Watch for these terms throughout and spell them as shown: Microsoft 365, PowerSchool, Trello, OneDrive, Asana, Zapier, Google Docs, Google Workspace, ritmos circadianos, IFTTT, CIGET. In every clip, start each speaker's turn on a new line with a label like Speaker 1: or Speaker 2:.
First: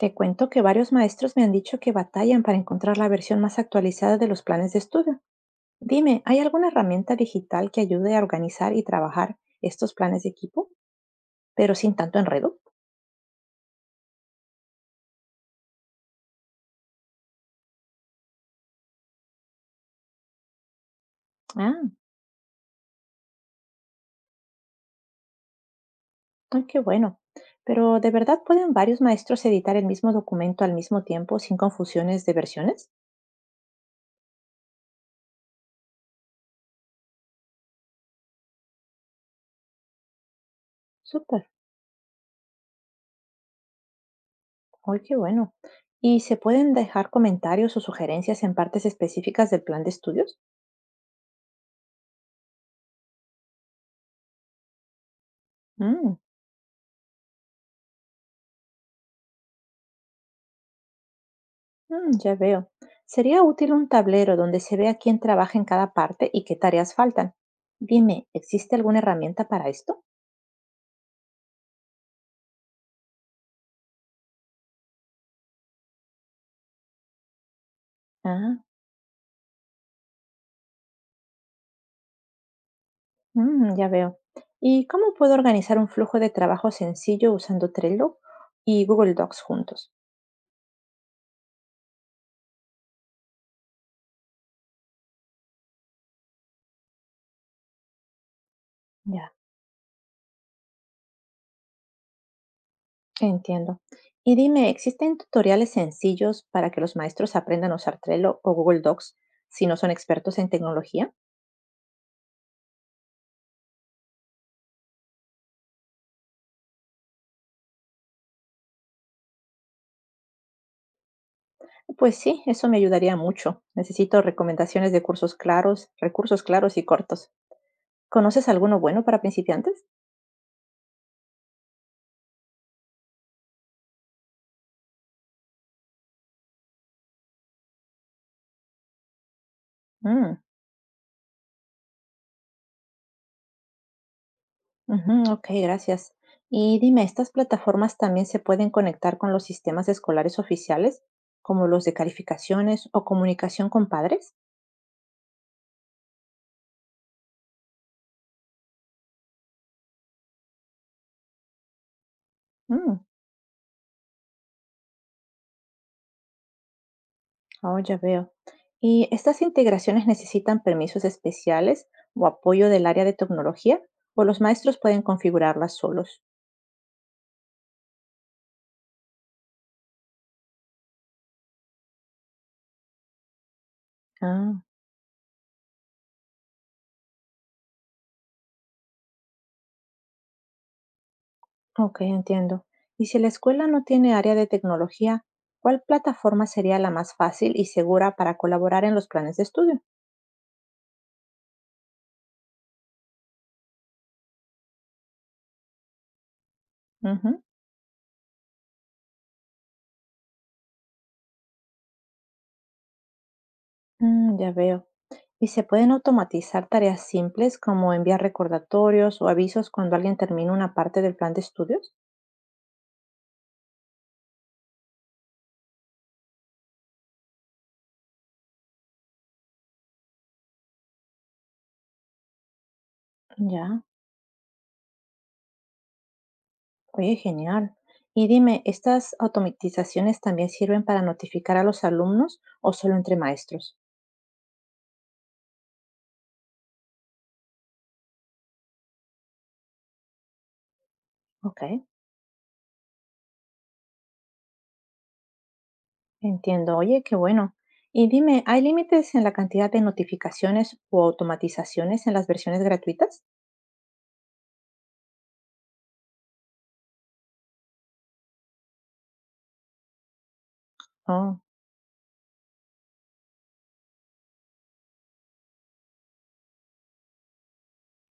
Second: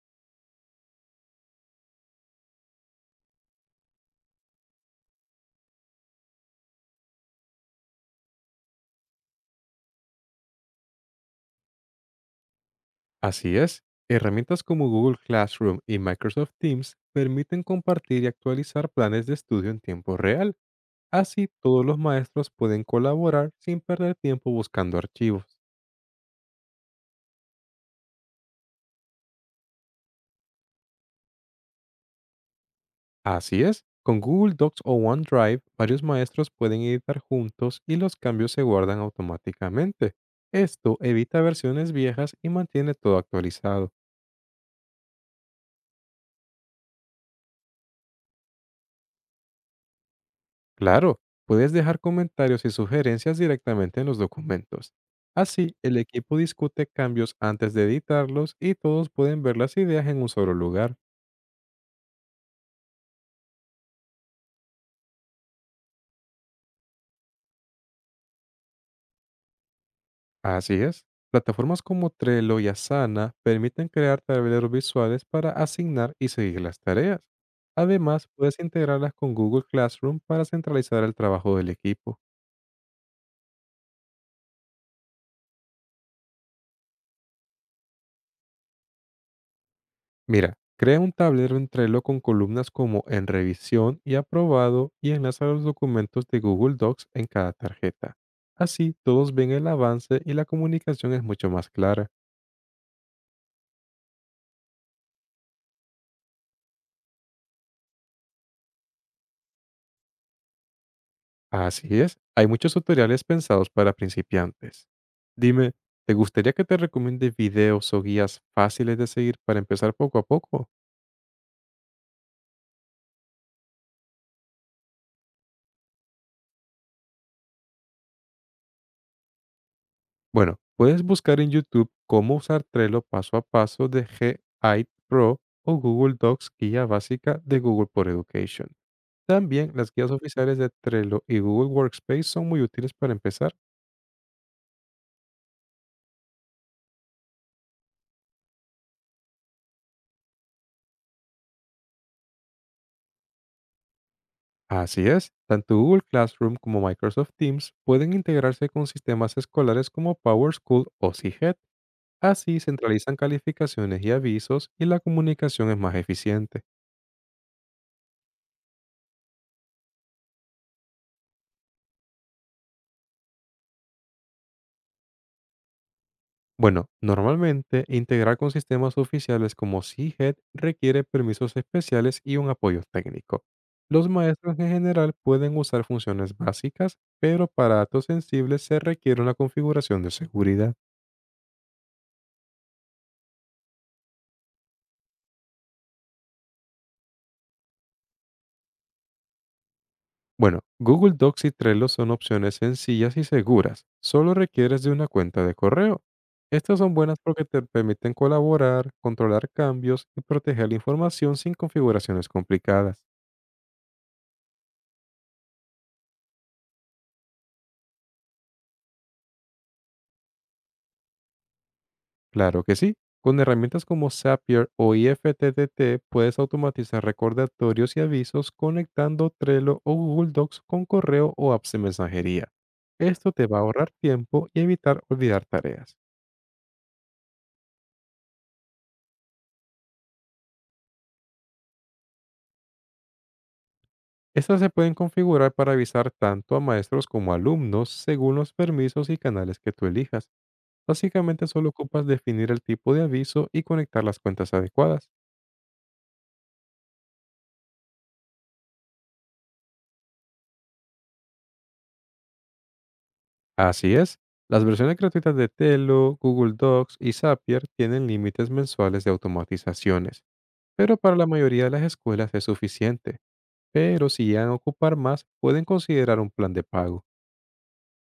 Speaker 1: Te cuento que varios maestros me han dicho que batallan para encontrar la versión más actualizada de los planes de estudio. Dime, ¿hay alguna herramienta digital que ayude a organizar y trabajar estos planes de equipo, pero sin tanto enredo?
Speaker 2: Así es, herramientas como Google Classroom y Microsoft Teams permiten compartir y actualizar planes de estudio en tiempo real. Así
Speaker 1: Ah,
Speaker 2: todos los maestros pueden colaborar sin perder tiempo buscando archivos.
Speaker 1: ay, qué bueno. Pero ¿de verdad pueden varios maestros editar el mismo documento al mismo tiempo sin confusiones de versiones?
Speaker 2: Así es, con Google Docs o OneDrive, varios maestros pueden editar juntos y los cambios se guardan automáticamente. Esto evita
Speaker 1: Súper,
Speaker 2: versiones viejas y mantiene todo actualizado.
Speaker 1: ay, qué bueno. ¿Y se pueden dejar comentarios o sugerencias en partes específicas del plan de estudios?
Speaker 2: Claro, puedes dejar comentarios y sugerencias directamente en los documentos. Así, el
Speaker 1: Mm,
Speaker 2: equipo discute cambios antes de editarlos y todos pueden ver las ideas en un solo lugar.
Speaker 1: mm, ya veo. Sería útil un tablero donde se vea quién trabaja en cada parte y qué tareas faltan. Dime, ¿existe alguna herramienta para esto?
Speaker 2: Así es. Plataformas como Trello y Asana permiten crear tableros visuales para asignar y seguir las tareas. Además, puedes
Speaker 1: Ah,
Speaker 2: integrarlas con Google Classroom para centralizar el trabajo del equipo.
Speaker 1: mm, ya veo. ¿Y cómo puedo organizar un flujo de trabajo sencillo usando Trello y Google Docs juntos?
Speaker 2: Mira, crea un tablero en Trello con columnas como en revisión y aprobado y enlaza los documentos de Google Docs en cada tarjeta. Así
Speaker 1: Ya,
Speaker 2: todos ven el avance y la comunicación es mucho más clara.
Speaker 1: entiendo. Y dime, ¿existen tutoriales sencillos para que los maestros aprendan a usar Trello o Google Docs si no son expertos en tecnología?
Speaker 2: Así es, hay muchos tutoriales pensados para principiantes. Dime, ¿te gustaría que te recomiende videos o guías fáciles de seguir para empezar poco a poco?
Speaker 1: Pues sí, eso me ayudaría mucho. Necesito recomendaciones de cursos claros, recursos claros y cortos. ¿Conoces alguno bueno para principiantes?
Speaker 2: Bueno, puedes buscar en YouTube cómo usar Trello paso a paso de GI Pro o Google Docs Guía Básica de Google por Education. También las guías
Speaker 1: Mm,
Speaker 2: oficiales de Trello y Google Workspace son muy útiles para empezar.
Speaker 1: ujú, ok, gracias. Y dime, ¿estas plataformas también se pueden conectar con los sistemas escolares oficiales, como los de calificaciones o comunicación con padres?
Speaker 2: Así es, tanto Google Classroom como Microsoft Teams pueden integrarse con sistemas escolares como PowerSchool o CIGET. Así
Speaker 1: Mm,
Speaker 2: centralizan calificaciones y avisos y la comunicación es más eficiente.
Speaker 1: oh, ya veo. ¿Y estas integraciones necesitan permisos especiales o apoyo del área de tecnología, o los maestros pueden configurarlas solos?
Speaker 2: Bueno, normalmente integrar con sistemas oficiales como CIGET requiere permisos especiales y un apoyo técnico. Los maestros
Speaker 1: Ah,
Speaker 2: en general pueden usar funciones básicas, pero para datos sensibles se requiere una configuración de seguridad.
Speaker 1: ok, entiendo. Y si la escuela no tiene área de tecnología, ¿cuál plataforma sería la más fácil y segura para colaborar en los planes de estudio?
Speaker 2: Bueno, Google Docs y Trello son opciones sencillas y seguras. Solo requieres de una cuenta de correo. Estas son buenas
Speaker 1: Ujú.
Speaker 2: porque te permiten colaborar, controlar cambios y proteger la información sin configuraciones complicadas.
Speaker 1: Mm, ya veo. ¿Y se pueden automatizar tareas simples como enviar recordatorios o avisos cuando alguien termina una parte del plan de estudios?
Speaker 2: Claro que sí. Con herramientas como Zapier o IFTTT puedes automatizar recordatorios y avisos conectando Trello o Google Docs con correo o apps de mensajería. Esto te va a
Speaker 1: Ya,
Speaker 2: ahorrar tiempo y evitar olvidar tareas.
Speaker 1: oye, genial. Y dime, ¿estas automatizaciones también sirven para notificar a los alumnos o solo entre maestros?
Speaker 2: Estas se pueden configurar para avisar tanto a maestros como alumnos según los permisos y canales que tú elijas. Básicamente
Speaker 1: Ok.
Speaker 2: solo ocupas definir el tipo de aviso y conectar las cuentas adecuadas.
Speaker 1: Entiendo, oye, qué bueno. Y dime, ¿hay límites en la cantidad de notificaciones o automatizaciones en las versiones gratuitas?
Speaker 2: Así es, las versiones gratuitas de Trello, Google Docs y Zapier tienen límites mensuales de automatizaciones, pero para la
Speaker 1: Oh,
Speaker 2: mayoría de las escuelas es suficiente. Pero si llegan a ocupar más, pueden considerar un plan de pago.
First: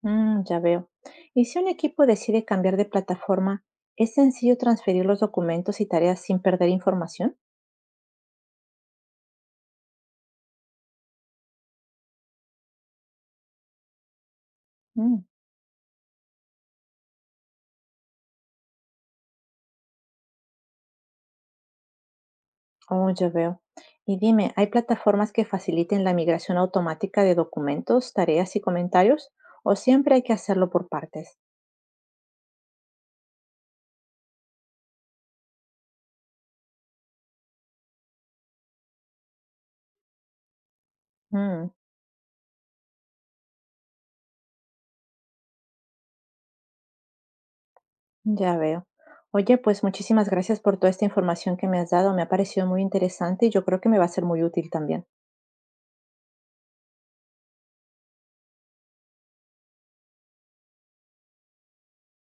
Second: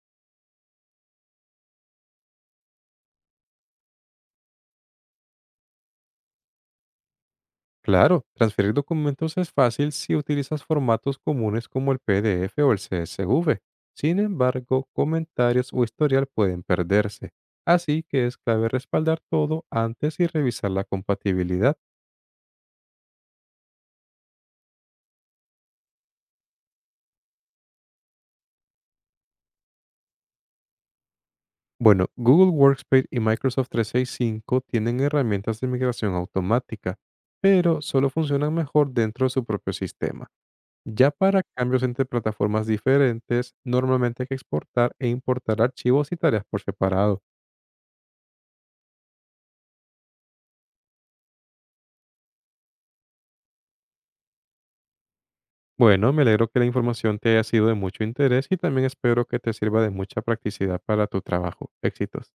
Speaker 1: mm, ya veo. Y si un equipo decide cambiar de plataforma, ¿es sencillo transferir los documentos y tareas sin perder información?
Speaker 2: Claro, transferir documentos es fácil si utilizas formatos comunes como el PDF o el CSV. Sin embargo,
Speaker 1: Mm,
Speaker 2: comentarios o historial pueden perderse. Así que es clave respaldar todo antes y revisar la compatibilidad.
Speaker 1: oh, ya veo. Y dime, ¿hay plataformas que faciliten la migración automática de documentos, tareas y comentarios? ¿O siempre hay que hacerlo por partes?
Speaker 2: Bueno, Google Workspace y Microsoft 365 tienen herramientas de migración automática, pero solo funcionan mejor dentro de su propio sistema. Ya para
Speaker 1: Mm,
Speaker 2: cambios entre plataformas diferentes, normalmente hay que exportar e importar archivos y tareas por separado.
Speaker 1: ya veo. Oye, pues muchísimas gracias por toda esta información que me has dado. Me ha parecido muy interesante y yo creo que me va a ser muy útil también.
Speaker 2: Bueno, me alegro que la información te haya sido de mucho interés y también espero que te sirva de mucha practicidad para tu trabajo. Éxitos.